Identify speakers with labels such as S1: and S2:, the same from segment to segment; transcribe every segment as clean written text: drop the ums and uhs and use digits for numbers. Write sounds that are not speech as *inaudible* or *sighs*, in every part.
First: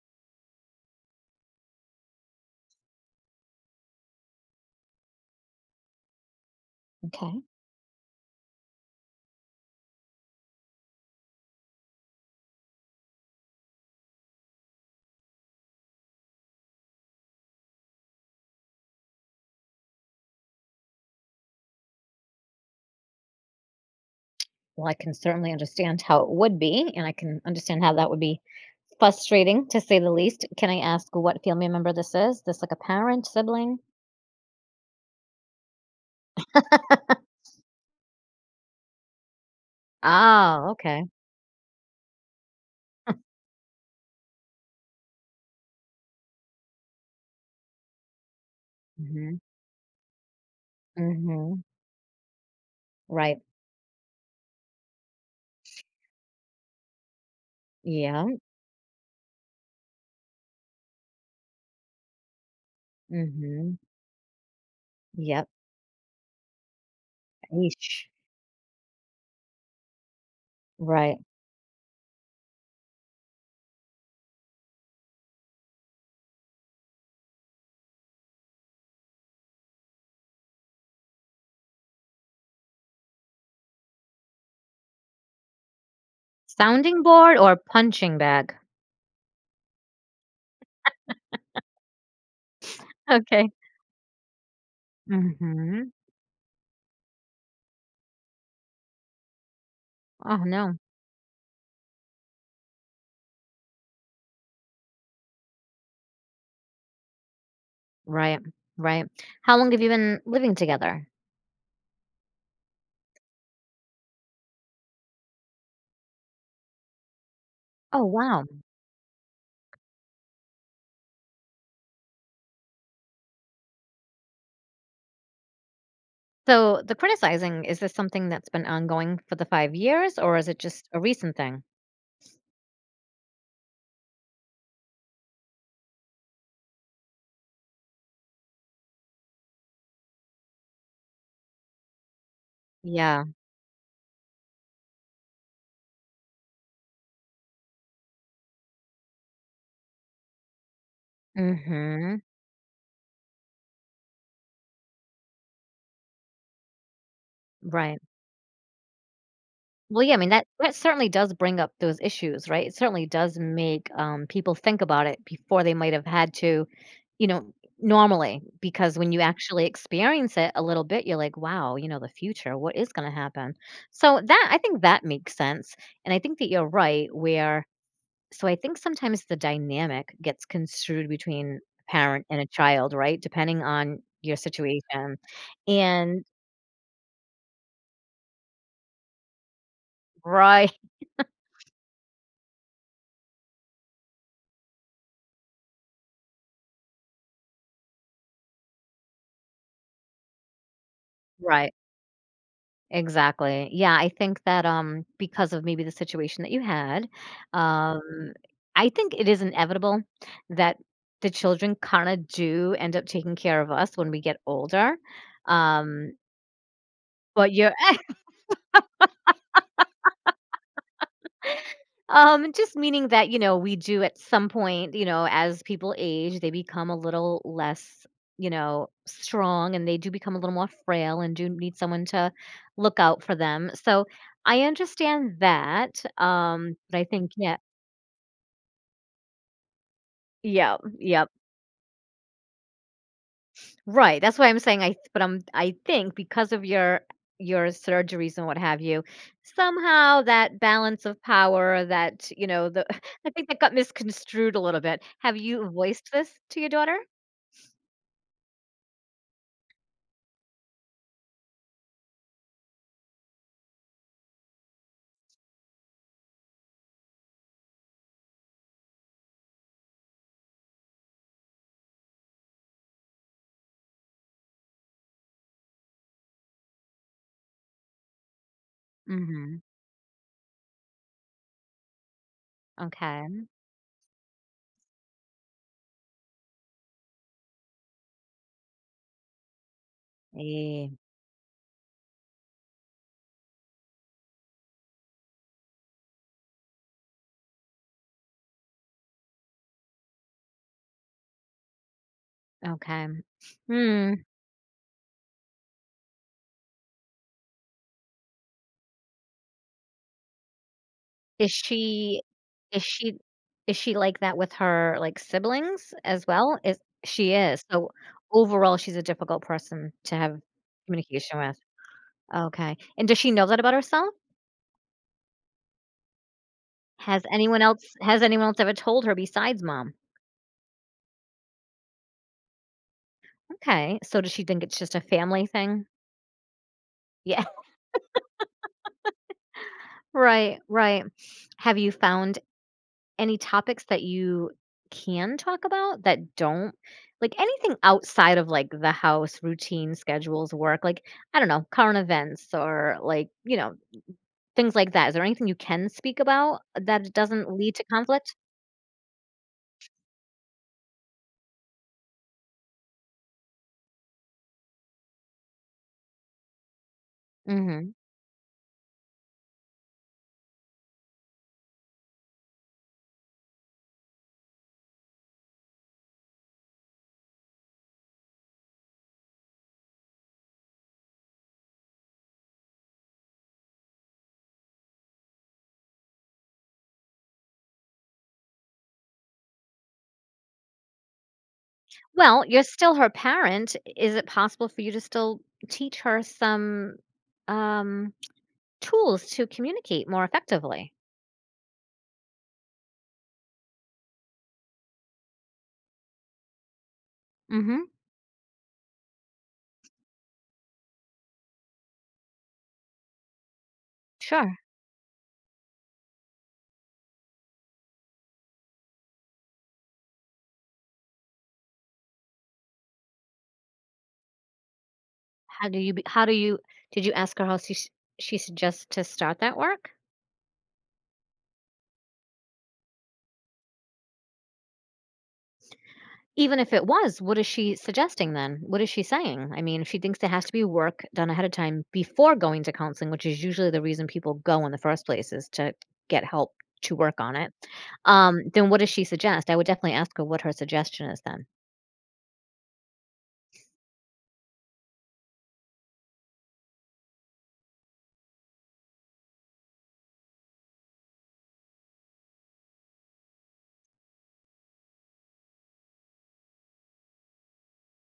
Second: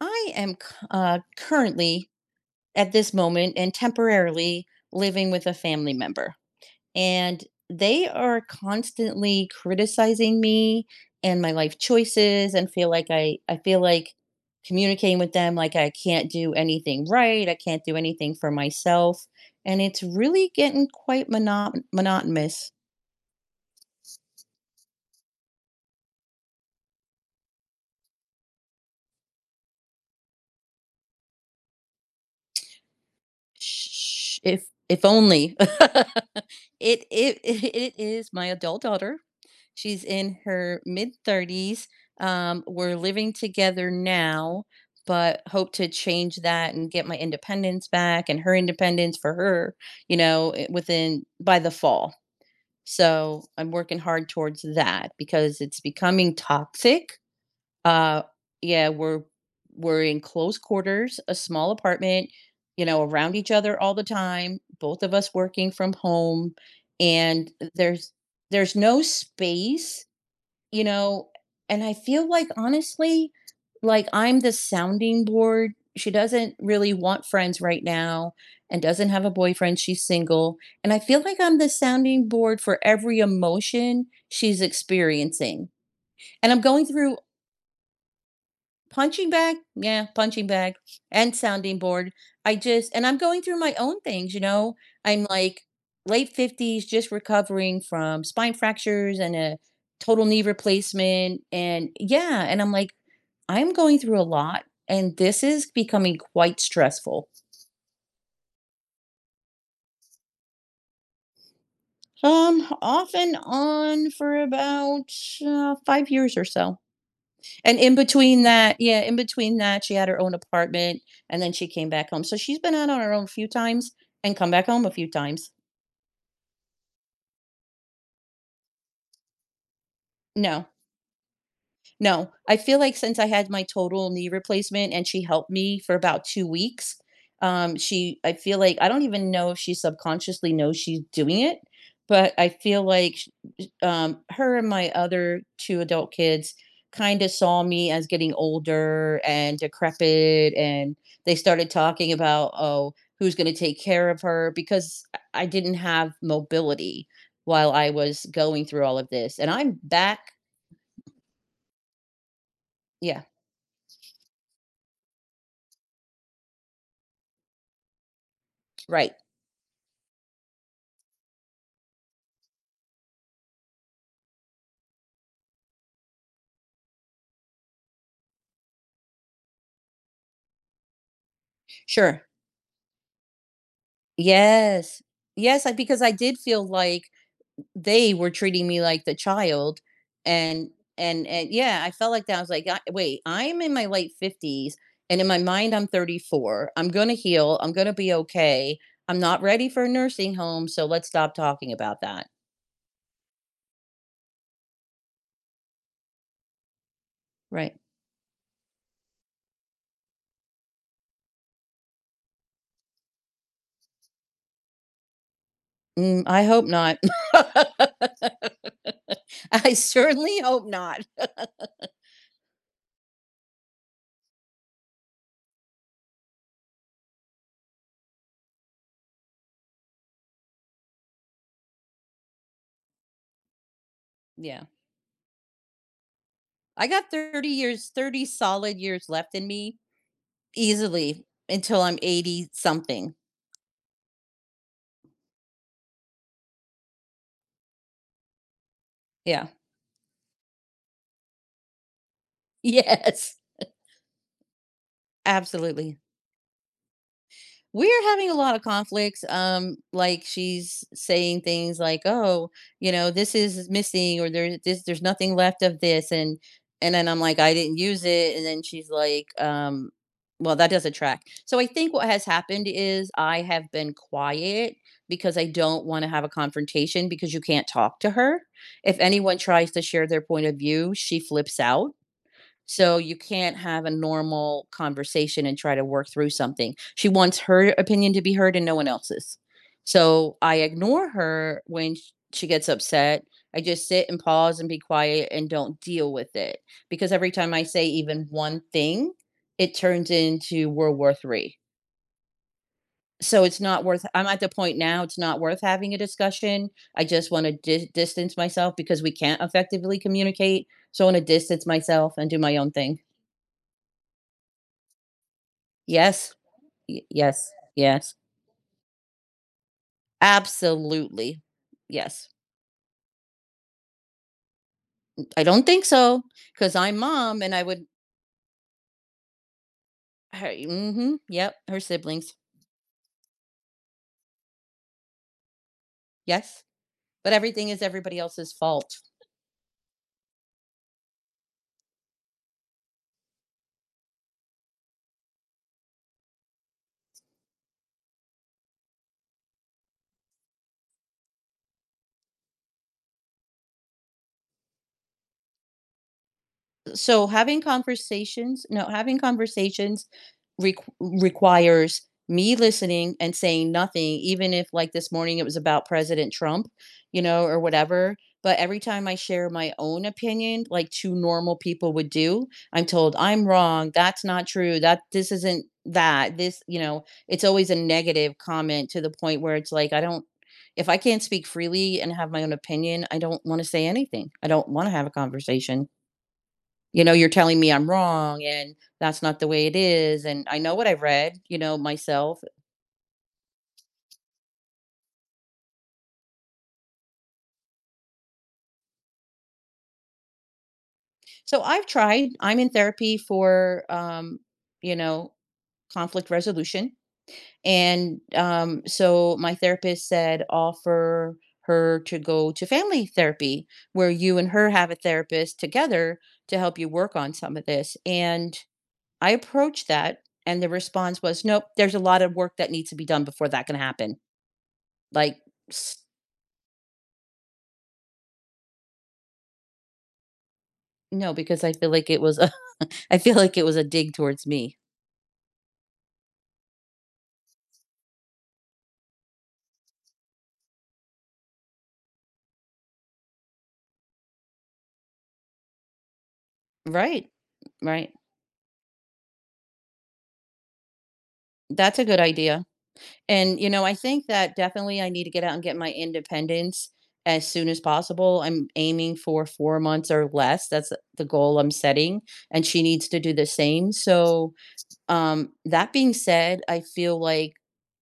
S1: Currently, at this moment and temporarily, living with a family member,
S2: Okay.
S1: and they are constantly criticizing me and my life choices, and feel like I feel like communicating with them like I can't do anything right, I can't do anything for myself, and it's really getting quite monotonous.
S2: Well, I can certainly understand how it would be, and I can understand how that would be frustrating to say the least. Can I ask what family member this is? This like a parent, sibling?
S1: Sh If only. *laughs* It is my adult daughter. She's in
S2: Oh,
S1: her
S2: okay.
S1: mid-30s. We're living together now, but hope to change that and get my independence back and her
S2: Mm
S1: independence for
S2: hmm.
S1: her,
S2: Mm
S1: within by
S2: hmm.
S1: the fall.
S2: Right.
S1: So I'm working hard towards that because it's becoming toxic. uh,
S2: Yeah.
S1: yeah, we're in close quarters, a small apartment, you know,
S2: Mm
S1: around each
S2: hmm.
S1: other all the time, both of us
S2: Yep.
S1: working from home, and
S2: Eesh.
S1: there's no space, you
S2: Right.
S1: know, and I feel like honestly, like I'm the sounding board. She doesn't really want friends right now and doesn't have a boyfriend. She's single. And I feel like I'm the sounding board for every emotion she's experiencing. And I'm going
S2: Sounding
S1: through.
S2: board or punching bag?
S1: Punching bag? Yeah, punching bag and sounding board. I just And I'm going
S2: Okay.
S1: through my own things, you know? I'm
S2: Mm
S1: like
S2: hmm.
S1: late 50s, just recovering from spine fractures and a total
S2: Oh
S1: knee
S2: no.
S1: replacement, and yeah, and I'm like, "I'm going through a lot, and this is becoming quite stressful."
S2: Right. Right. How long have you been living together?
S1: Off and on for about, 5 years or so. And in
S2: Oh
S1: between
S2: wow.
S1: that, yeah, in between that, she had her own apartment and then she came back home. So she's been out on her own a few times and come back home a few times.
S2: So the criticizing, is this something that's been ongoing for the 5 years or is it
S1: No,
S2: just a recent thing?
S1: No, I feel like since I had my total knee replacement and she helped me for about 2 weeks, she I feel like I don't even know if she subconsciously knows she's doing it, but I feel like
S2: Yeah.
S1: sh sh her and my other 2 adult kids kinda saw me as getting older and decrepit, and they started talking
S2: Mhm.
S1: about, "Oh, who's gonna take care of her?" Because I didn't have mobility while I
S2: Right.
S1: was going through all of this, and I'm
S2: Well, yeah, I mean,
S1: back.
S2: that certainly does bring up those issues, right? It certainly
S1: Yeah,
S2: does make, people think about it before they might have had to, you know, normally, because when
S1: right.
S2: you actually experience it a little bit, you're like, "Wow, you know, the future, what is gonna happen?" So that I think that makes sense, and I think that you're right where. So I think sometimes the dynamic gets construed between a parent
S1: Sure.
S2: and a child, right? Depending on your
S1: Yes.
S2: situation.
S1: Yes, I because I
S2: And
S1: did feel like they were treating me like the child
S2: right,
S1: and and yeah, I felt like that. I was like, "I Wait, I'm in my late 50s and in my mind I'm 34. I'm gonna heal. I'm gonna be okay. I'm not ready for a nursing home, so let's stop
S2: *laughs* right.
S1: talking about that."
S2: Exactly. Yeah, I think that because of maybe the situation that you had,
S1: Right.
S2: um I think it is inevitable that the children kind of do end up taking care of us when we get older. Um
S1: Mm, I hope not.
S2: but you're
S1: *laughs*
S2: *laughs*
S1: I certainly hope not. *laughs*
S2: Just meaning that, you know, we do at some point, you know, as people age, they become a little less, you know, strong and they do become a little more frail and do need someone to look out for them. So I
S1: Yeah.
S2: understand that.
S1: I
S2: But I
S1: got
S2: think,
S1: 30
S2: yeah,
S1: years, 30 solid years left in me.
S2: yeah,
S1: Easily
S2: yep.
S1: until I'm 80 something.
S2: Right. That's why I'm saying I but I'm I think because of your surgeries and what have you,
S1: Yeah. *laughs*
S2: somehow that balance of power that, you know, the *laughs* I
S1: Yes,
S2: think that got misconstrued a little bit. Have you
S1: absolutely.
S2: voiced this to your daughter?
S1: We're having a lot of conflicts. Like she's saying things like, "Oh, you know, this is missing, or there's this, there's nothing left of this," and then I'm like, "I didn't use it," and then she's like, "Well, that doesn't track." So I think what has happened is I have been quiet because I don't want to have a confrontation because you can't talk to her. If anyone
S2: Mhm.
S1: tries to share their point of view, she flips out. So you
S2: Okay.
S1: can't have a normal conversation and try to work through something. She wants her opinion to be heard and no one else's. So I
S2: Eh,
S1: ignore her when she gets upset. I just sit and pause and be quiet and don't deal with it because every time I say even one thing, it turns into World War Three.
S2: okay.
S1: So it's not worth.
S2: Hmm.
S1: I'm at the point now. It's not worth having a discussion. I just want to distance myself because we can't effectively communicate. So I want to
S2: Is
S1: distance myself
S2: she
S1: and do my own
S2: is
S1: thing.
S2: she is she like that with her, like, siblings as
S1: Yes,
S2: well? Is
S1: Y
S2: she
S1: yes,
S2: is. So,
S1: yes,
S2: overall, she's a difficult person to have communication
S1: absolutely.
S2: with.
S1: Yes.
S2: Okay. And does she know that about herself?
S1: I don't think so, because 'cause I'm
S2: Has
S1: mom and
S2: anyone
S1: I would.
S2: else has anyone else ever told her besides mom?
S1: Her mhm, yep, her siblings.
S2: Okay, so does she think it's just a family thing?
S1: Yes, but
S2: Yeah,
S1: everything is everybody else's fault.
S2: *laughs* right, right. Have you found any topics that you can talk about that don't, like, anything outside of like the house routine, schedules, work, like, I don't know, current events or like, you know, things like that. Is there anything you can speak about that it
S1: So
S2: doesn't
S1: having
S2: lead to conflict?
S1: conversations, no, having conversations requires me listening and saying nothing, even if, like, this morning it was about President Trump, you know, or
S2: Mhm.
S1: whatever. But every time I share my own opinion like two normal people would do, I'm told I'm wrong, that's not true, that this isn't, that this, you know, it's always a negative comment to the point where it's like I don't, if I can't speak freely and have my own opinion, I don't want to say anything. I don't want to have a conversation. You know, you're telling me I'm wrong and that's not the way it is. And I know what I've read, you know, myself.
S2: Well, you're still her parent. Is it possible for you to still teach her some, um, tools to communicate more effectively?
S1: So I've tried. I'm in therapy for, you know, conflict resolution.
S2: Mhm.
S1: And so my therapist said, offer her to go to family therapy where you and
S2: Sure.
S1: her have a therapist together to help you work on some of this. And I approached that, and the response was, nope, there's a lot of work that needs to be done before that can happen. Like,
S2: How do you did you ask her how she suggests to start that work?
S1: no, because I feel like it was a *laughs* I feel like it was a dig towards me.
S2: Even if it was, what is she suggesting then? What is she saying? I mean, if she thinks there has to be work done ahead of time before going to counseling, which is usually the reason people go in the first place is to get help to work
S1: Right.
S2: on it,
S1: Right.
S2: then what does she suggest? I would definitely ask her what her suggestion is then.
S1: That's a good idea. And, you know, I think that definitely I need to get out and get my independence as soon as possible. I'm aiming for 4 months or less. That's the goal I'm setting, and she needs to do the same. So that being said, I feel like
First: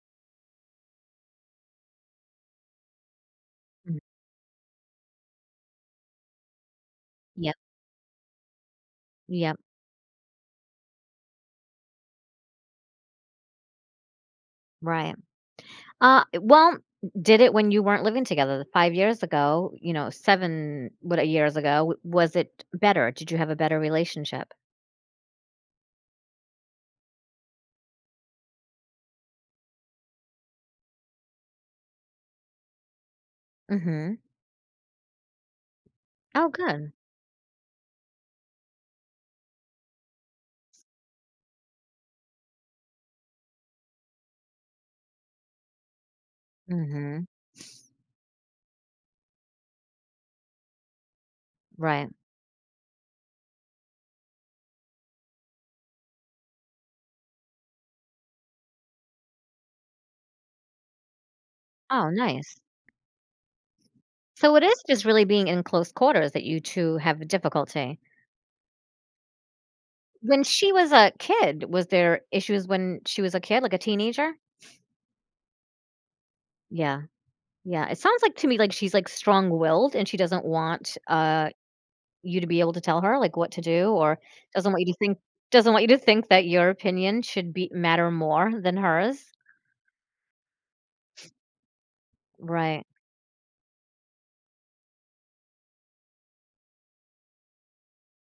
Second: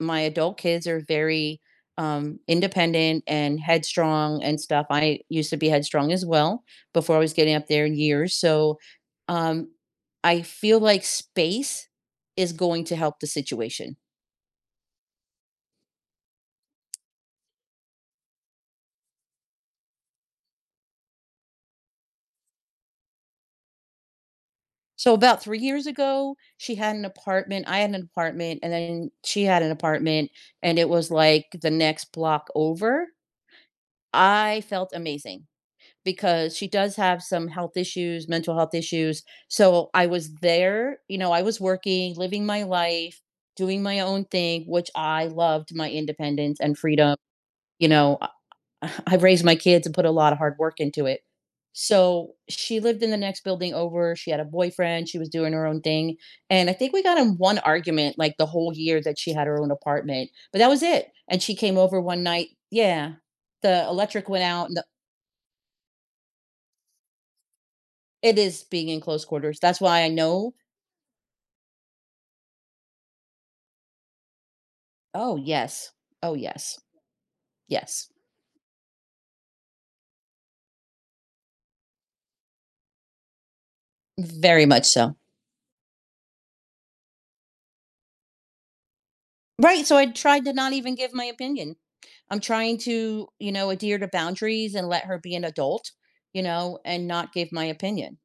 S1: my adult kids are very, independent and
S2: Mm.
S1: headstrong and stuff. I used to be headstrong as well before I was getting
S2: Yep,
S1: up there in years. So
S2: yep,
S1: um, I feel like space is going to help the situation.
S2: right. Well, did it when you weren't living together, the 5 years ago, you know, 7 what years ago, w was it better? Did you have a better relationship?
S1: So about 3 years ago, she had an apartment, I had an apartment, and then she had an apartment, and it was like the next block over.
S2: Mhm.
S1: I felt amazing,
S2: Oh,
S1: because she
S2: good.
S1: does have some health issues, mental health issues. So I was there, you know, I was working, living my life, doing my own thing, which I loved my independence and freedom.
S2: Mhm.
S1: You know, I, *sighs* *laughs* I've raised my kids and put a lot of hard work into it.
S2: Right.
S1: So she lived in the next building over. She had a boyfriend. She was doing her own thing. And I think we got in one argument like the whole year that she had her own apartment, but that was it. And she came over
S2: Oh,
S1: one night.
S2: nice.
S1: Yeah. The electric went
S2: So it
S1: out.
S2: is just really being in close quarters that you 2 have difficulty.
S1: It is being in close quarters. That's why I
S2: When
S1: know.
S2: she was a kid, was there issues when she was a kid, like a teenager?
S1: Oh, yes. Oh, yes.
S2: Yeah, yeah. It
S1: Yes.
S2: sounds like to me like she's, like, strong-willed and she doesn't want, you to be able to tell her, like, what to do or
S1: Very
S2: doesn't want
S1: much
S2: you to
S1: so.
S2: think doesn't want you to think that your opinion should be matter more than hers.
S1: Right, so I tried to not even give my opinion. I'm trying
S2: Right,
S1: to, you know, adhere to boundaries and let her be an adult, you know, and not give my opinion.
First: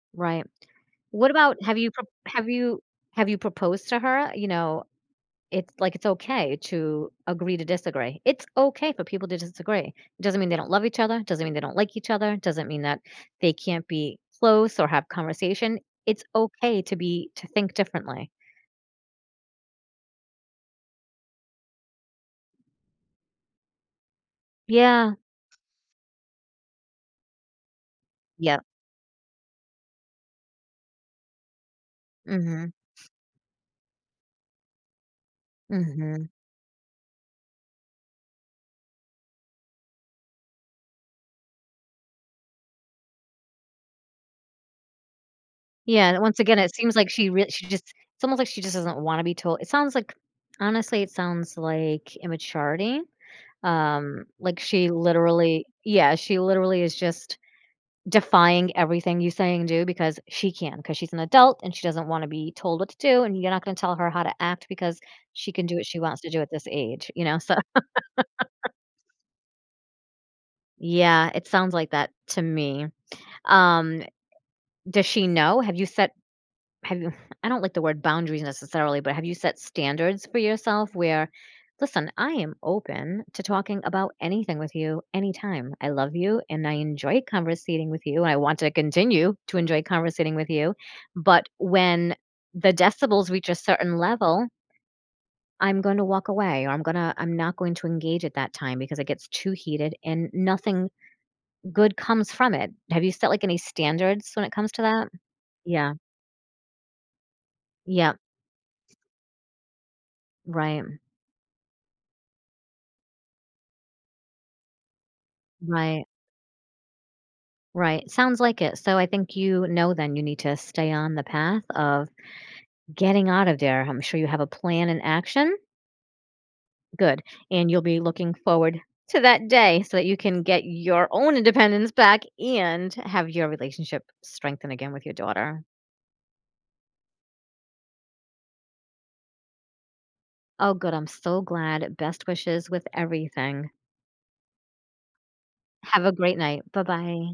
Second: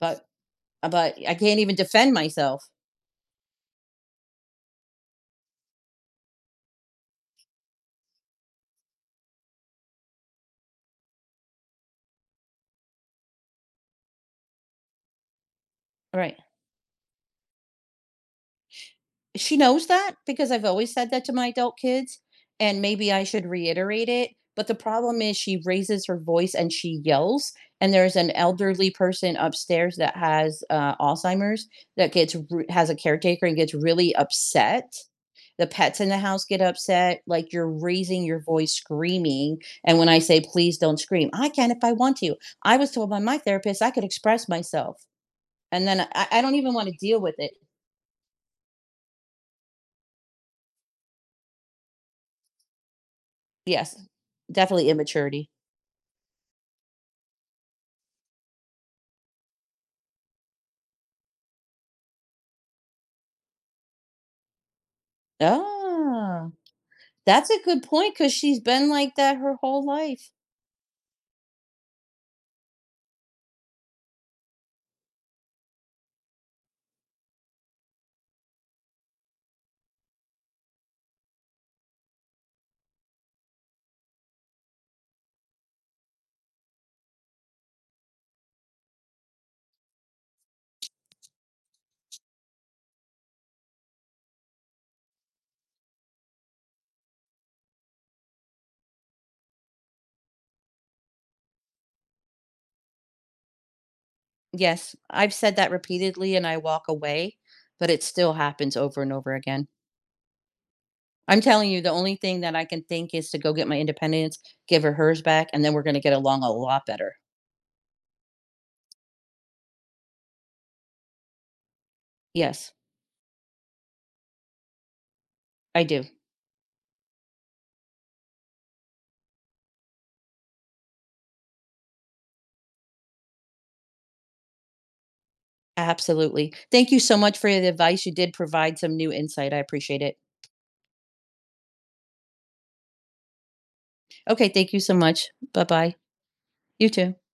S1: But
S2: right.
S1: but
S2: What
S1: I can't
S2: about
S1: even
S2: have you pro
S1: defend
S2: have
S1: myself.
S2: you have you proposed to her, you know, it's like it's okay to agree to disagree. It's okay for people to disagree. It doesn't mean they don't love each other, doesn't mean they don't like each other, doesn't mean that they can't be close or have conversation. It's
S1: Right.
S2: okay to be to think differently.
S1: She knows that because I've always said that to my adult kids, and maybe I should reiterate it. But the
S2: Yeah.
S1: problem is she raises her voice and she yells. And there's an
S2: Yep.
S1: elderly person upstairs that has Alzheimer's that
S2: Mhm.
S1: has a caretaker and gets really upset. The pets in the
S2: Mhm.
S1: house get upset, like you're raising your voice, screaming. And when I say, please don't scream, I can if I want to. I was told by my therapist I could express myself. And then
S2: Yeah, and once
S1: I don't
S2: again, it
S1: even want to
S2: seems like
S1: deal
S2: she
S1: with
S2: really,
S1: it.
S2: she just it's almost like she just doesn't wanna be told, it sounds like, honestly, it sounds like immaturity,
S1: Yes,
S2: like
S1: definitely
S2: she
S1: immaturity.
S2: literally, yeah, she literally is just defying everything you say and do because she can, because she's an adult and she doesn't wanna be told what to do, and you're not gonna tell her how to act because she can do what she wants to do at
S1: Ah,
S2: this age, you know,
S1: that's
S2: so
S1: a good
S2: *laughs*
S1: point because 'cause she's been like that her whole life.
S2: Yeah, it sounds like that to me. Um, does she know? Have you said, have you *laughs* I don't like the word boundaries necessarily, but have you set standards for yourself where, listen, I am open to talking about anything with you anytime. I love you and I enjoy conversating with you and I want to continue to enjoy conversating with you. But when the decibels reach a certain level, I'm going to walk away or I'm not going to engage at that time because it gets too heated and nothing good comes from it. Have you set like any standards when it comes to
S1: Yes,
S2: that?
S1: I've said that
S2: Yeah.
S1: repeatedly and I walk away, but it
S2: Yeah.
S1: still happens over and over again.
S2: Right.
S1: I'm telling you, the only thing that I can think is to go get my independence, give her hers back, and then we're gonna
S2: Right.
S1: get along a lot better.
S2: Right, sounds like it. So I think you know then you need to stay on the path of
S1: Yes,
S2: getting out of there. I'm sure you have a plan and action.
S1: I do.
S2: Good. And you'll be looking forward to that day so that you can get your own independence back and have your relationship strengthen again with your daughter.
S1: Absolutely. Thank you so much for the advice. You did provide some new insight. I appreciate it.
S2: Oh, good. I'm so glad. Best wishes with everything.
S1: Okay, thank you so much. Bye-bye.
S2: Have a great night. Bye
S1: You too.
S2: bye.